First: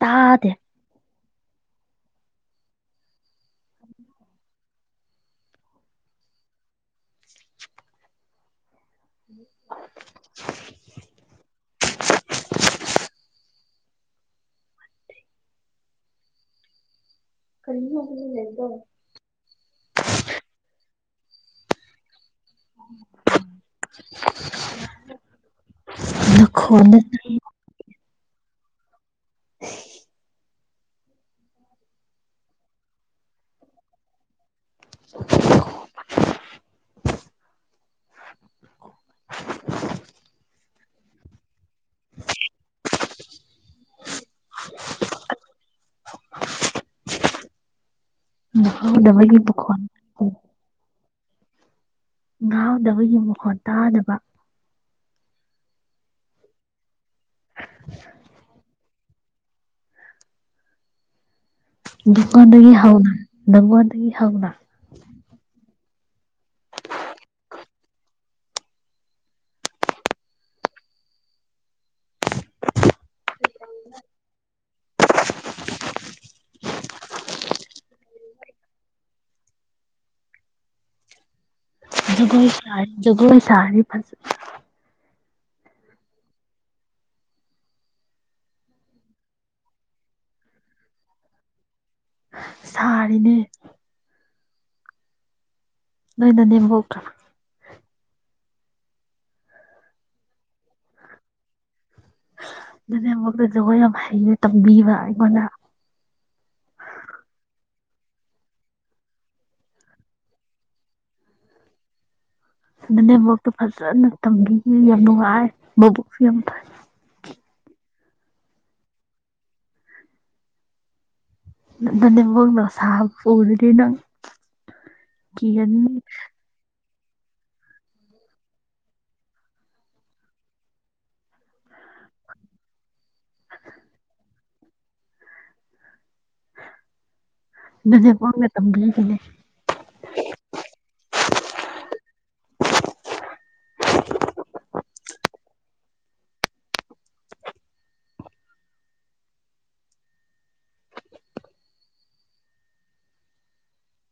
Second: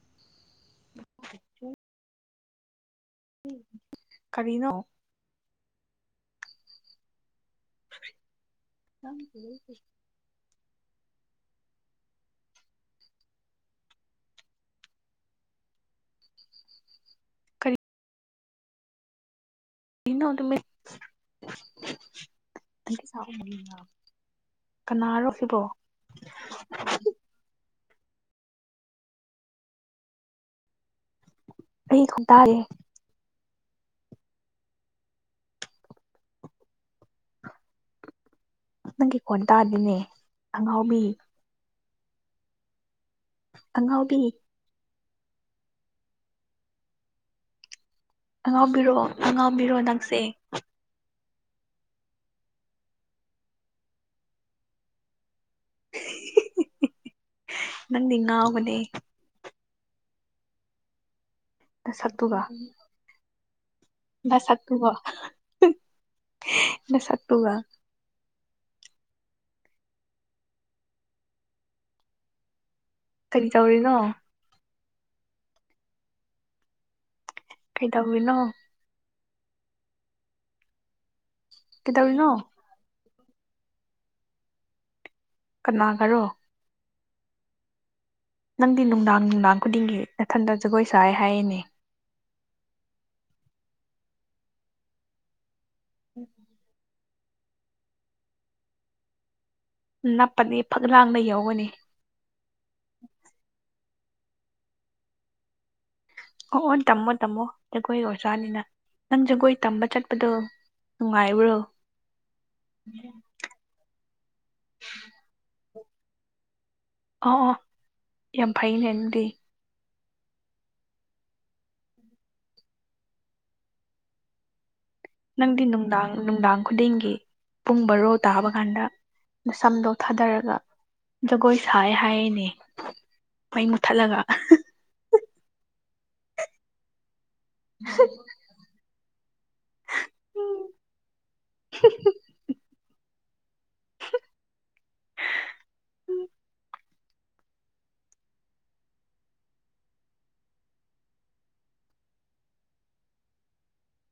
ꯇꯥꯗꯦ ꯀꯔꯤꯅꯣ [unintelligible] [unintelligible] ꯀꯩꯅ ꯂꯩꯗꯣ ꯏꯩꯅ ꯑꯗꯨꯝꯃꯥꯏ ꯅꯥ ꯀꯅꯥꯔꯣ ꯁꯤꯕꯣ ꯅꯈꯣꯟꯗ ꯍꯦ ꯑꯩ ꯈꯣꯡꯇꯥꯔꯦ [unintelligible] ꯅꯪꯒꯤ ꯀꯣꯟ ꯇꯥꯗꯤꯅꯦ ꯑꯉꯥꯎꯕꯤ ꯑꯪꯉꯥꯎꯕꯤ [unintelligible] ꯑꯉꯥꯎꯕꯤꯔꯣ ꯍꯥꯎꯗꯕꯒꯤ ꯑꯉꯥꯎꯕꯤꯔꯣ ꯃꯈꯣꯟ ꯅꯪꯁꯦ ꯉꯥꯎꯗꯕꯒꯤ ꯃꯈꯣꯟ ꯇꯥꯗꯕ ꯅꯪꯗꯤ ꯉꯥꯎꯕꯅꯦ ꯗꯨ ꯅꯁꯛꯇꯨꯒ ꯀꯥꯟꯗꯒꯤ ꯍꯥꯎꯗ ꯅꯥꯉꯣꯟꯗꯒꯤ ꯃꯁꯛ ꯇꯨꯒꯥ ꯃꯁꯛ ꯇꯨꯒ ꯍꯨꯝ ꯀꯔꯤ ꯇꯧꯔꯤꯅꯣ ꯀꯩꯗꯧꯔꯤꯅꯣ ꯀꯩꯗꯧꯔꯤꯅꯣ ꯁꯒꯣꯏ ꯁꯤꯐꯏ ꯖꯒꯣꯏ ꯁꯔꯗꯤ ꯀꯅꯥꯒꯔꯣ ꯅꯪꯗꯤ ꯅꯨꯡꯗꯥꯡ ꯅꯨꯡꯗꯥꯡ ꯈꯨꯗꯤꯡꯒꯤ ꯃꯊꯟꯗ ꯖꯒꯣꯏ ꯁꯥꯏ ꯍꯥꯏꯔꯤꯅꯦ ꯁꯥꯔꯤꯅꯦ ꯅꯣꯏ ꯅꯥꯅꯦꯝ ꯕꯣꯛꯇꯣ ꯅꯞꯄꯅꯤ ꯐꯛ ꯂꯥꯡꯗ ꯌꯧꯒꯅꯤ ꯅꯅꯦꯝ ꯕꯣꯛꯇꯣ ꯖꯒꯣꯏ ꯌꯥꯝ ꯍꯩꯩꯅ ꯇꯝꯕꯤꯕ ꯑꯩꯉꯣꯟꯗ ꯑꯣ ꯑꯣ ꯇꯝꯃꯣ ꯇꯝꯃꯣ ꯖꯒꯣꯏꯒꯤ ꯑꯣꯖꯥꯅꯤꯅ ꯅꯪ ꯖꯒꯣꯏ ꯇꯝꯕ ꯆꯠꯄꯗꯣ ꯅꯨꯡꯉꯥꯏꯕ꯭ꯔꯣ ꯅꯥꯅꯦꯝꯕꯣꯛ ꯇꯐꯖꯅ ꯇꯝꯕꯤꯌꯦ ꯌꯥꯝ ꯅꯨꯡꯉꯥꯏ ꯃꯕꯨꯛꯁꯨ ꯌꯥꯝ ꯐꯩ ꯑꯣ ꯑꯣ ꯌꯥꯝ ꯐꯩꯅꯦ ꯅꯪꯗꯤ ꯅꯦꯝꯕꯣꯛꯅꯥ ꯁꯥꯕ ꯄꯨꯔꯗꯤ ꯅꯪ ꯅꯪꯗꯤ ꯀꯤꯔꯅꯤ ꯅꯨꯡꯗꯥꯡ ꯅꯨꯡꯗꯥꯡ ꯈꯨꯗꯤꯡꯒꯤ ꯄꯨꯡ ꯕꯔꯣ ꯇꯥꯕ ꯀꯥꯟꯗ ꯃ ꯁꯝꯗꯣ ꯊꯥꯗꯔꯒ ꯖꯒꯣꯏ ꯁꯥꯏ ꯍꯥꯏꯔꯤꯅꯦ ꯃꯩ ꯃꯨꯊꯠꯂꯒ ꯅꯥꯅꯦꯝꯕꯣꯛꯅ ꯇꯝꯒꯅꯤꯅꯦ ꯎꯝ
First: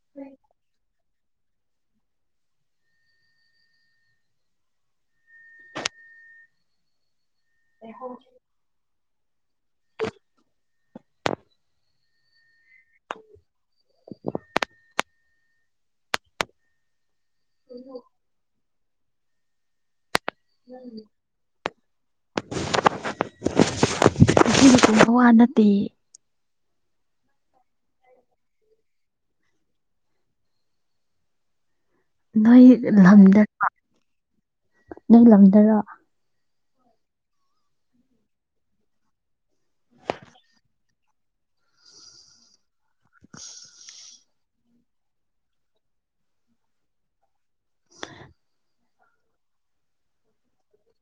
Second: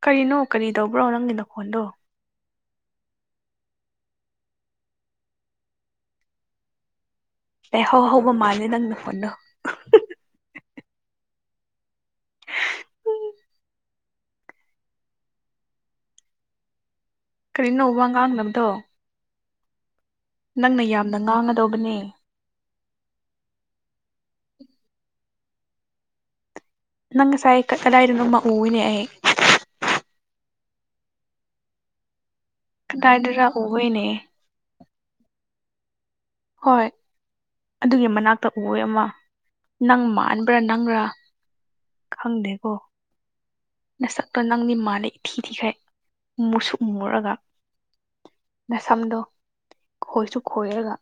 ꯀꯔꯤꯅꯣ ꯀꯔꯤ ꯇꯧꯕ꯭ꯔꯣ ꯅꯪꯒꯤ ꯅꯈꯣꯟꯗꯣ ꯂꯩꯍꯧ ꯍꯧꯕ ꯃꯥꯜꯂꯦ ꯅꯪꯅ ꯐꯣꯟꯗꯣ ꯎꯝ ꯀꯔꯤ ꯅꯣ ꯋꯥꯉꯥꯡꯗꯕꯗꯣ ꯅꯪꯅ ꯌꯥꯝꯅ ꯉꯥꯡꯒꯗꯧꯕꯅꯦ ꯑꯗꯨꯕ ꯋꯥ ꯅꯠꯇꯦ ꯅꯪ ꯁꯥꯏ ꯀꯗꯥꯏꯗ ꯑꯃ ꯎꯏꯅꯑꯦ ꯅꯣꯏ ꯀꯗꯥꯏꯗꯔ ꯂꯝꯗꯔ ꯎꯋꯦꯅꯦ ꯅꯣꯏ ꯂꯝꯗꯔ ꯍꯣꯏ ꯑꯗꯨꯒꯤ ꯃꯅꯥꯛꯇ ꯎꯏ ꯑꯦ ꯑꯃ ꯅꯪ ꯃꯥꯟꯕ꯭ꯔꯥ ꯅꯪꯔꯥ ꯈꯪꯗꯦꯀꯣ [unintelligible] ꯅꯁꯛꯇꯣ ꯅꯪꯗꯤ ꯃꯥꯜꯂꯦ ꯏꯊꯤ ꯊꯨꯈꯩ ꯎ ꯃꯨꯁꯨꯛꯃꯨꯔꯒ ꯅꯁꯝꯗꯣ ꯈꯣꯏꯁꯨ ꯈꯣꯏꯔꯒ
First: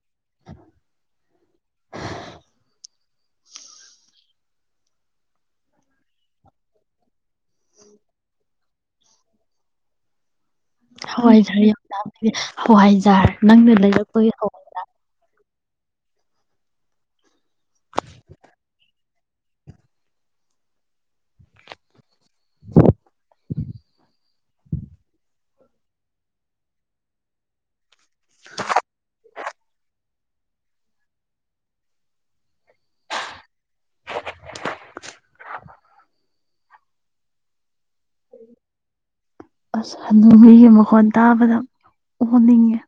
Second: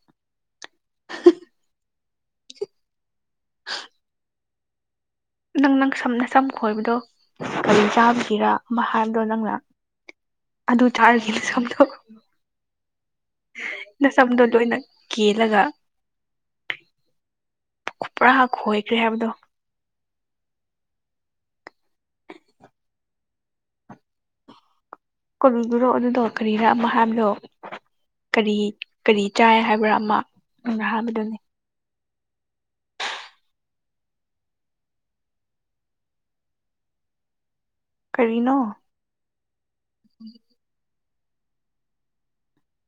ꯍꯥ ꯅꯪ ꯅꯪ ꯁꯝꯅ ꯁꯝ ꯈꯣꯏꯕꯗꯣ ꯀꯔꯤ ꯆꯥꯕꯤꯒꯔ ꯑꯃ ꯍꯥꯏꯕꯗꯣ ꯅꯪꯅ ꯑꯗꯨ ꯆꯥꯔꯈꯤ ꯍꯋꯥꯏꯖꯥꯔ ꯅꯁꯝꯗꯣ ꯌꯥꯝ ꯂꯥꯝꯃꯦ ꯍꯋꯥꯏꯖꯥꯔ ꯅꯪꯅ ꯂꯩꯔꯛꯄꯒꯤ ꯅꯁꯝꯗꯣ ꯍꯋꯥꯏ ꯂꯣꯏꯅ ꯀꯦꯜꯂꯒ ꯄꯨꯔꯥ ꯈꯣꯏꯈ꯭ꯔꯦ ꯍꯥꯏꯕꯗꯣ ꯀꯧꯔꯨꯗ꯭ꯔꯣ ꯑꯗꯨꯗꯣ ꯀꯔꯤꯔꯥ ꯃꯥꯍꯥꯕꯗꯣ ꯀꯔꯤ ꯀꯔꯤ ꯆꯥꯏ ꯍꯥꯏꯕ꯭ꯔꯥ ꯑꯃ ꯍꯥꯏꯕꯗꯨꯅꯤ ꯀꯔꯤꯅꯣ ꯑꯁ ꯍꯅꯨꯕꯤꯒꯤ ꯃꯈꯣꯟ ꯇꯥꯕꯗꯣ ꯑꯣꯟꯅꯤꯡꯉꯦ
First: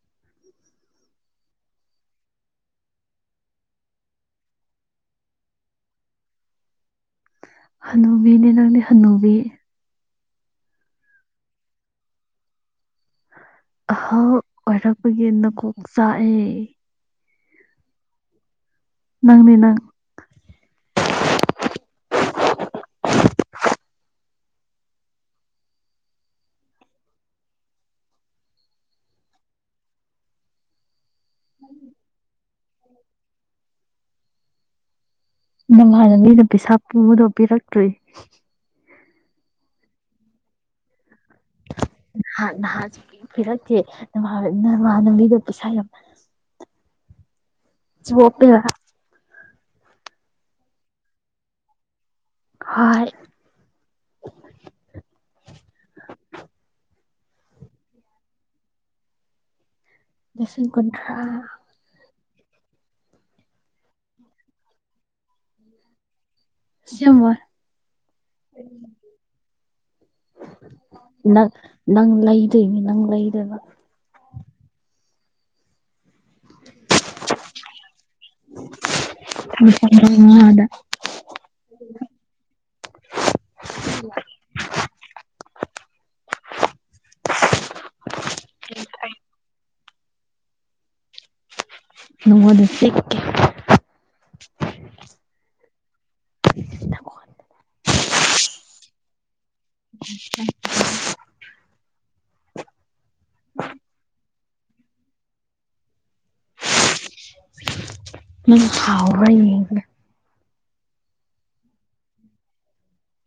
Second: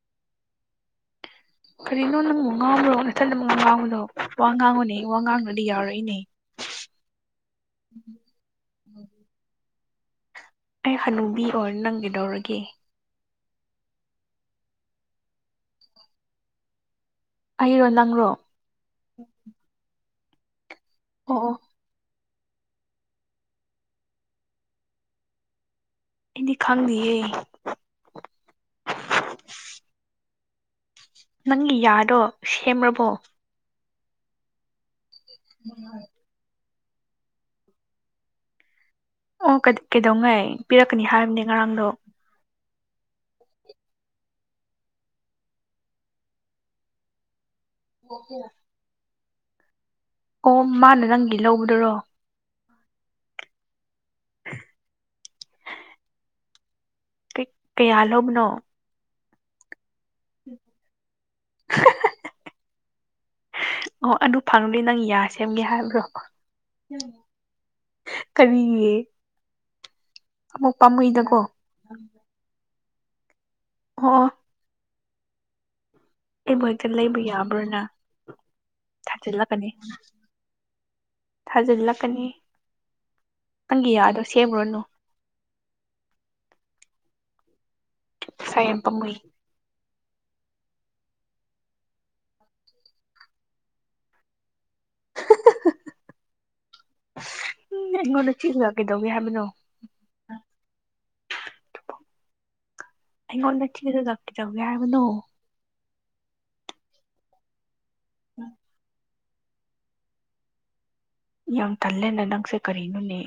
ꯀꯔꯤꯅꯣ ꯅꯪꯕꯨ ꯉꯥꯡꯕ꯭ꯔꯣ ꯅꯊꯟ ꯅꯨ ꯉꯥꯡꯕꯗꯣ ꯋꯥ ꯉꯥꯡꯕꯅꯦ ꯋꯥ ꯉꯥꯡꯗꯔꯗꯤ ꯌꯥꯔꫭꯏꯅꯦ ꯍꯅꯨꯕꯤꯅꯦ ꯅꯪꯅꯦ ꯍꯅꯨꯕꯤ ꯑꯩ ꯍꯅꯨꯕꯤ ꯑꯣꯏ ꯅꯪ ꯀꯩꯗꯧꯔꯒꯦ ꯑꯍꯜ ꯑꯣꯏꯔꯛꯄꯒꯤ ꯅꯀꯣꯛ ꯆꯥꯛꯑꯦ ꯑꯩꯔꯣ ꯅꯪꯔꯣ ꯅꯪꯅꯦ ꯅꯪ ꯑꯣ ꯑꯩꯗꯤ ꯈꯪꯗꯤꯌꯦ ꯅꯪꯒꯤ ꯌꯥꯗꯣ ꯁꯦꯝꯔꯕꯣ ꯅꯉꯥꯟꯗ ꯃꯤꯅ ꯄꯩꯁꯥ ꯄꯨꯕꯗꯣ ꯄꯤꯔꯛꯇ꯭ꯔꯤ ꯑꯣ ꯀꯩꯗꯧꯉꯩ ꯄꯤꯔꯛꯀꯅꯤ ꯍꯥꯏꯕꯅꯦ ꯉꯔꯥꯡꯗꯣ ꯅꯍ ꯅꯍꯥꯁꯨ ꯄꯤꯔꯛꯀꯦ ꯅ ꯅꯃꯅꯕꯤꯗ ꯄꯩꯁꯥ ꯌꯥꯝ ꯆꫭꯄ‌ꯦ ꯑꯣ ꯃꯥꯅ ꯅꯪꯗꯤ ꯂꯧꯕꯗꯨꯔꯣ ꯍꯣꯏ [inaudible] ꯀ ꯀꯌꯥꯂꯧꯕꯅꯣ ꯂꯤꯁꯤꯡ ꯀꯨꯟꯊ꯭ꯔꯥ ꯑꯣ ꯑꯗꯨ ꯐꯪꯪꯂꯨꯗꯦ ꯅꯪ ꯌꯥ ꯁꯦꯝꯒꯦ ꯍꯥꯏꯕ꯭ꯔꯣ ꯑꯁꯦꯡꯕ ꯀꯔꯤ ꯅꯪ ꯅꯪ ꯂꯩꯗꯣꯏꯅꯤ ꯅꯪ ꯂꯩꯗ‌ꫭꯏꯕ ꯑꯣ ꯑꯩꯕꯨ ꯍꯦꯛꯇ ꯂꯩꯕ ꯌꯥꯕ꯭ꯔꯥꯅ ꯊꯥꯖꯤꯜꯂꯛꯀꯅꯤ ꯂꯨꯄꯥ ꯃꯉꯥꯗ ꯊꯥꯖꯤꯜꯂꯛꯀꯅꯤ ꯅꯪꯒꯤꯌꯥꯗꯣ ꯁꯦꯝꯃꯨꯔꯅꯨ ꯄꯩꯁꯥ ꯌꯥꯝ ꯂꯧꯏ ꯅꯣꯡꯉ ꯁꯤꯛ ꯅꯀꯣꯛ ꯎꯝ ꯑꯩꯉꯣꯟꯗ ꯆꯤꯂꯒ ꯀꯩꯗꯧꯒꯦ ꯍꯥꯏꯕꯅꯣ ꯎ ꯑꯩꯉ‌ꯣꯟꯗ ꯊꯤꯔꯒ ꯀꯩꯗꯧꯒ‌ꯦ ꯍꯥꯏꯕꯅ‌ꯣ ꯅꯪ ꯁꯥꯎꯕꯔ ꯌꯦꯡꯕꯅ‌ꯦ ꯌꯥꯝ ꯇꯜꯂꯦꯅ ꯅꯪꯁꯦ ꯀꯔꯤꯅꯣꯅꯦ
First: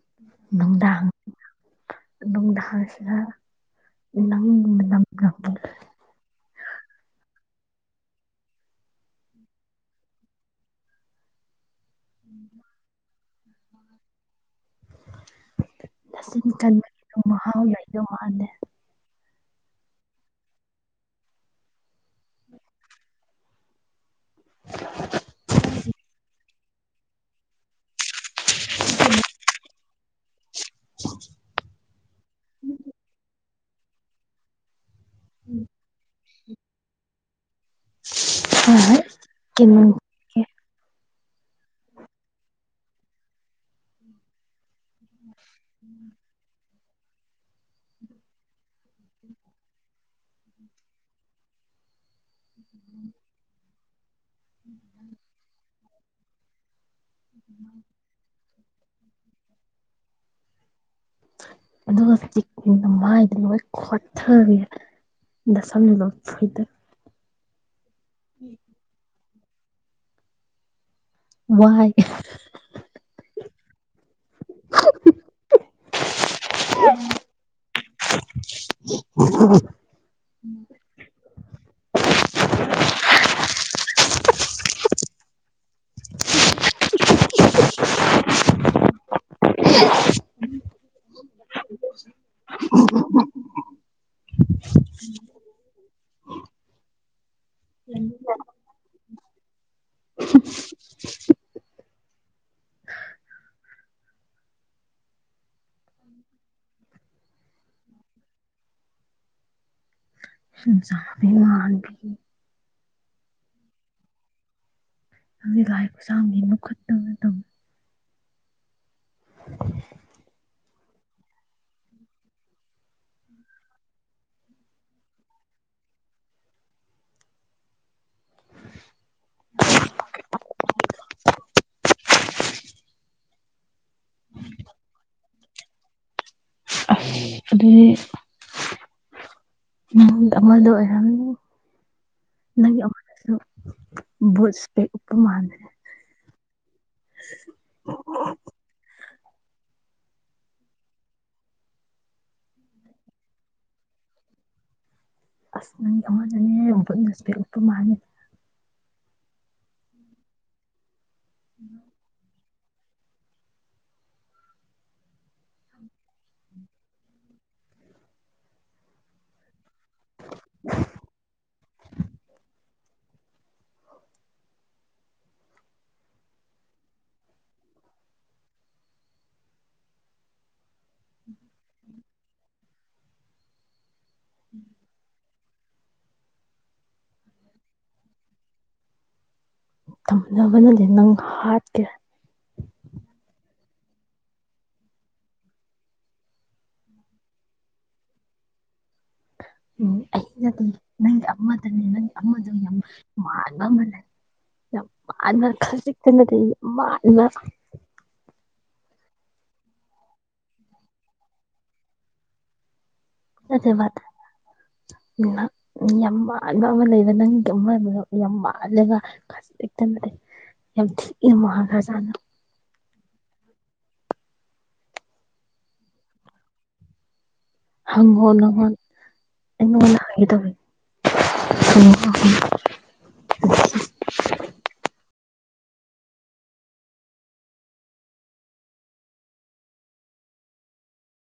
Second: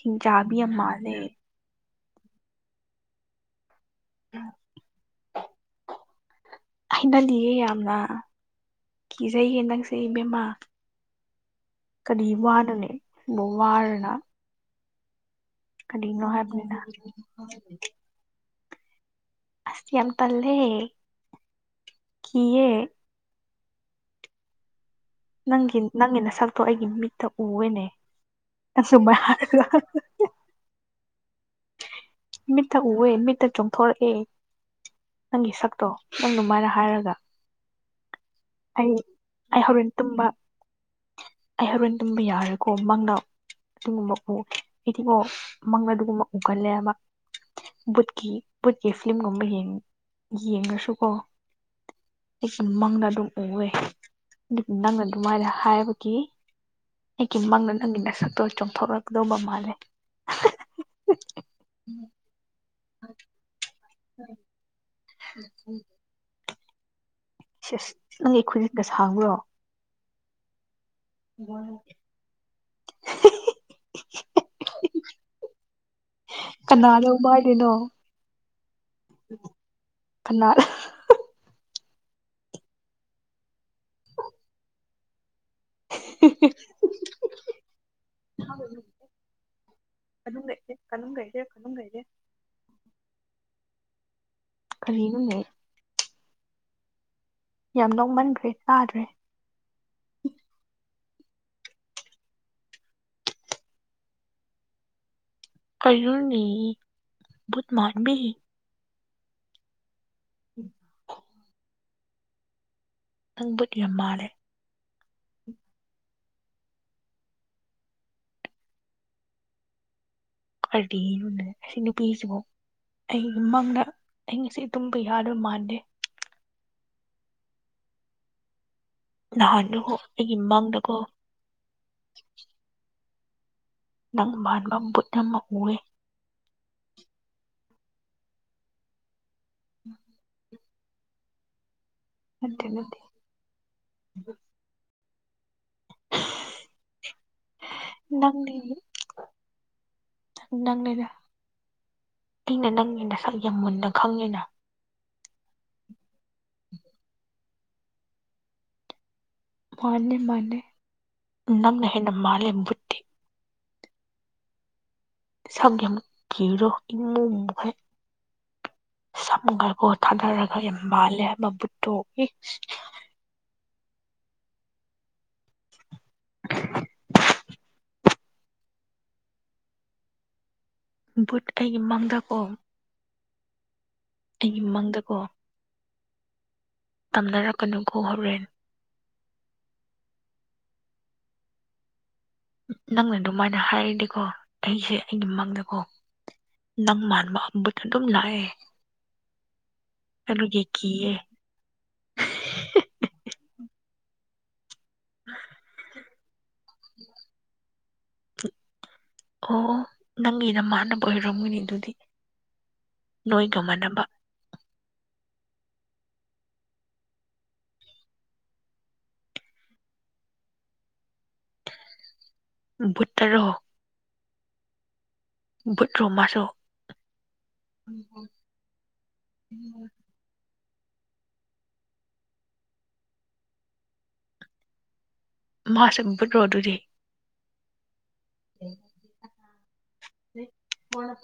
ꯍꯤꯡꯆꯥꯕꯤ ꯌꯥꯝ ꯃꯥꯜꯂꯦ ꯅꯨꯡꯁꯤꯗ ꯅꯪ ꯅꯪ [unintelligible] ꯍꯩꯅꯗꯤꯌꯦ ꯌꯥꯝꯅ ꯀꯤꯖꯩꯌꯦ ꯅꯪꯁꯦ ꯏꯕꯦꯝꯃꯥ ꯀꯔꯤ ꯋꯥꯅ‌ꯣꯅ‌ꯦ ꯋꯥꯔꯅ ꯀꯔꯤꯅꯣ ꯅꯆꯤꯟ ꯀꯥꯟ ꯍꯥꯏꯕꯅꯤꯅ ꯃꯍꯥꯎ ꯂꯩꯗ‌ꯣ ꯃꯥꯟꯗ‌ꯦ ꯑꯁ ꯌꯥꯝ ꯇꯜꯂꯦ ꯀꯤꯌꯦ ꯅꯪꯒꯤ ꯅꯪꯒꯤ ꯅꯁꯛꯇꯣ ꯑꯩꯒꯤ ꯃꯤꯠꯇ ꯎꯋ‌ꯦꯅꯦ ꯑꯆꯨꯝꯕ ꯍꯥꯏꯔꯒ ꯃꯤꯠꯇ ꯎꯑꯦ ꯃꯤꯠꯇ ꯆꯣꯡꯊꯣꯔꯛꯑꯦ ꯅꯪꯒꯤ ꯁꯛꯇꯣ ꯅꯪ ꯑꯗꯨꯃꯥꯏꯅ ꯍꯥꯏꯔꯒ ꯑꯩ ꯑꯩ ꯀꯦ ꯍꯧꯔꯦꯟ ꯇꯨꯝꯕ ꯑꯩ ꯍꯧꯔꯣꯟ ꯇꯨꯝꯕ ꯌꯥꯔꯦꯏꯀꯣ ꯃꯪꯅ ꯑꯗꯨꯨꯒꯨꯝꯕ ꯎ ꯍꯥꯏꯗꯤꯀ‌ꯣ ꯃꯪꯗ ꯑꯗꯨꯒꯨꯝꯕ ꯎꯒꯜꯂꯦꯕ ꯕꯨꯠꯀꯤ ꯕꯨꯠꯀꯤ ꯐꯤꯂꯝꯒꯨꯝꯕ ꯌꯦꯡ ꯌꯦꯡꯔꯁꯨꯀꯣ ꯑꯩꯁꯨ ꯃꯪꯗ ꯑꯗꯨꯝ ꯎꯑꯦ ꯑꯗꯨꯕꯨ ꯅꯪꯅ ꯑꯗꯨꯃꯥꯏꯅ ꯍꯥꯏꯕꯒꯤ ꯑꯩꯒꯤ ꯃꯪꯗ ꯅꯪꯒꯤ ꯅꯁꯛꯇꯣ ꯆꯣꯡꯊꯣꯛꯔꯛꯀꯗꯧꯕ ꯃꯥꯜꯂꯦ ꯑꯗꯨꯒ ꯍꯧꯖꯤꯛ ꯅꯃꯥꯏꯗ‌ꯣ ꯂꯣꯏ ꯈꯣꯊꯔ‌ꯦ ꯅꯁꯝꯒ ꯐ‌ꯣꯏꯗꯠ ꯁꯤꯁ ꯅꯪꯒꯤ ꯈꯨꯖꯤꯟꯗ ꯁꯥꯡꯕ꯭ꯔꯣ ꯋꯥꯏ [unintelligible] ꯀꯅꯥꯗꯧꯕ [unintelligible] ꯅꯣ [unintelligible] ꯀꯅꯥꯜ [unintelligible] ꯀꯗꯨꯝ ꯂꯩꯗꯦ ꯀꯗꯨꯝ ꯀꯩꯗꯦ ꯀꯗꯨꯝ ꯂꯩꯥꯗꯦ [unintelligible] ꯀꯔꯤꯅ‌ꯣꯅꯦ ꯌꯥꯝ ꯅ‌ꯣꯛꯃꯟꯈ꯭ꯔꯦ ꯇꯥꯗ꯭ꯔꯦ [unintelligible] ꯀꯔꯤꯅ‌ꯣꯅ‌ꯦ ꯕꯨꯠ ꯃꯥꯟꯕꯤ ꯍꯤꯡꯆꯥꯕꯤ ꯃꯥꯟꯕꯤ ꯅꯪ ꯕꯨꯠ ꯌꯥꯝ ꯃꯥꯜꯂꯦ ꯅꯪꯗꯤ ꯂꯥꯏ ꯈꯨꯠꯁꯥꯡꯕꯤ ꯃꯈꯨꯠꯇꯨꯝ ꯇꯧ [unintelligible] ꯀꯔꯗꯤꯅ‌ꯣꯅ‌ꯦ ꯑꯁꯤ ꯅꯨꯄꯤꯁꯤꯕꯣ ꯑꯩꯒꯤ ꯃꯪꯗ ꯑꯩ ꯉꯁꯤ ꯇꯨꯝꯕ ꯌꯥꯗꯣꯏ ꯃꯥꯟꯗꯦ ꯅꯍꯥꯟꯗꯨꯒꯣ ꯑꯩꯒꯤ ꯃꯪꯗꯒꯣ ꯅꯪ ꯃꯥꯟꯕ ꯕꯨꯠ ꯑꯃ ꯎꯋꯦ ꯑꯁ ꯑꯗꯨꯗꯤ ꯅꯪ ꯑꯃꯗ‌ꯣ ꯑꯣꯏꯔꯝꯅꯤ ꯅꯠꯇꯦ ꯅꯪꯒꯤ ꯅꯠꯇꯦ ꯑꯅ‌ꯣꯛꯇꯨ ꯕꯨꯠ ꯏꯁꯄ‌ꯦꯛ ꯎꯞꯄ ꯃꯥꯥꯟꯕꯅ‌ꯦ ꯅꯪꯗꯤ ꯅꯪꯅꯤꯗ ꯑꯩꯅ ꯅꯪꯒꯤ ꯅꯁꯝ ꯌꯥꯝ ꯃꯨꯟꯅ ꯈꯪꯉꯤꯅ ꯑꯁ ꯅꯪꯒꯤ ꯑꯃꯗꯨꯅꯦ ꯕꯨꯠꯅ ꯏꯁꯄꯦꯛ ꯎꯞꯄ ꯃꯥꯜꯂ‌ꯦ ꯃꯥꯅꯦ ꯃꯥꯅꯦ ꯅꯪꯅꯦ ꯍꯦꯟꯅ ꯃꯥꯜꯂ‌ꯦ ꯕꯨꯠ ꯁꯝ ꯌꯥꯝ ꯀꯤꯔꯣ ꯏꯃꯨ ꯃꯨꯒꯩ ꯁꯝꯒ ꯑꯣ ꯊꯥꯗꯔꯒ ꯌꯥꯝ ꯃꯥꯜꯂꯦ ꯍꯥꯏꯕ ꯕꯨꯠꯇꯣ ꯕꯨꯠ ꯑꯩꯒꯤ ꯃꯪꯗꯀꯣ ꯑꯩꯒꯤꯃꯪꯗꯀꯣ ꯇꯝꯅꯔꯛꯀꯅꯨꯀꯣ ꯍꯣꯔꯦꯟꯅ ꯇꯝꯅꯕꯅꯗꯤ ꯅꯪ ꯍꯥꯠꯀꯦꯔ ꯅꯪꯅ ꯑꯗꯨꯃꯥꯏꯅ ꯍꯥꯏꯔꯗꯤꯀꯣ ꯑꯩꯁꯦ ꯑꯩꯒꯤ ꯃꯪꯗꯀꯣ ꯅꯪ ꯃꯥꯟꯕ ꯍꯝꯕꯗꯨ ꯑꯗꯨꯝ ꯂꯥꯛꯑꯦ ꯎꯝ ꯑꯩꯩꯅ ꯑꯗꯨꯒꯤ ꯑꯗꯨꯝ ꯀꯤꯌꯦ ꯅꯪꯒꯤ ꯑꯃꯗꯅꯦ ꯅꯪꯒꯤ ꯑꯃꯗꯣ ꯌꯥꯝ ꯃꯥꯟꯕ ꯑꯃ ꯂꯩ ꯌꯥꯝ ꯃꯥꯅ ꯈꯁꯤꯇꯅ ꯇ ꯃꯥꯅ ꯑꯣ ꯅꯪꯒꯤ ꯅꯃꯥꯟꯅꯕ ꯑꯣꯏꯔꯝꯒꯅꯤ ꯑꯗꯨꯗꯤ ꯅꯣꯏꯒ ꯑꯗꯨꯕꯗ ꯃꯥꯟꯅꯕ ꯌꯥꯝ ꯃꯥꯟꯕ ꯑꯃ ꯂꯩꯕ ꯅꯪꯒꯤꯕꯗꯣ ꯌꯥꯝ ꯃꯥꯜꯂꯒ ꯌꯥꯝ ꯊꯤ ꯃꯍꯒꯖꯅ ꯨꯠꯇꯔꯣꯛ ꯕꯨꯠ ꯔꯣꯃꯁꯨꯣ ꯍꯪꯣꯪ ꯍꯥꯏꯗ ꯃꯥꯁꯦ ꯄꯨꯠꯔꯣ ꯑꯗꯨꯗꯤ ꯎ ꯀꯅ ꯐ [unintelligible] [unintelligible]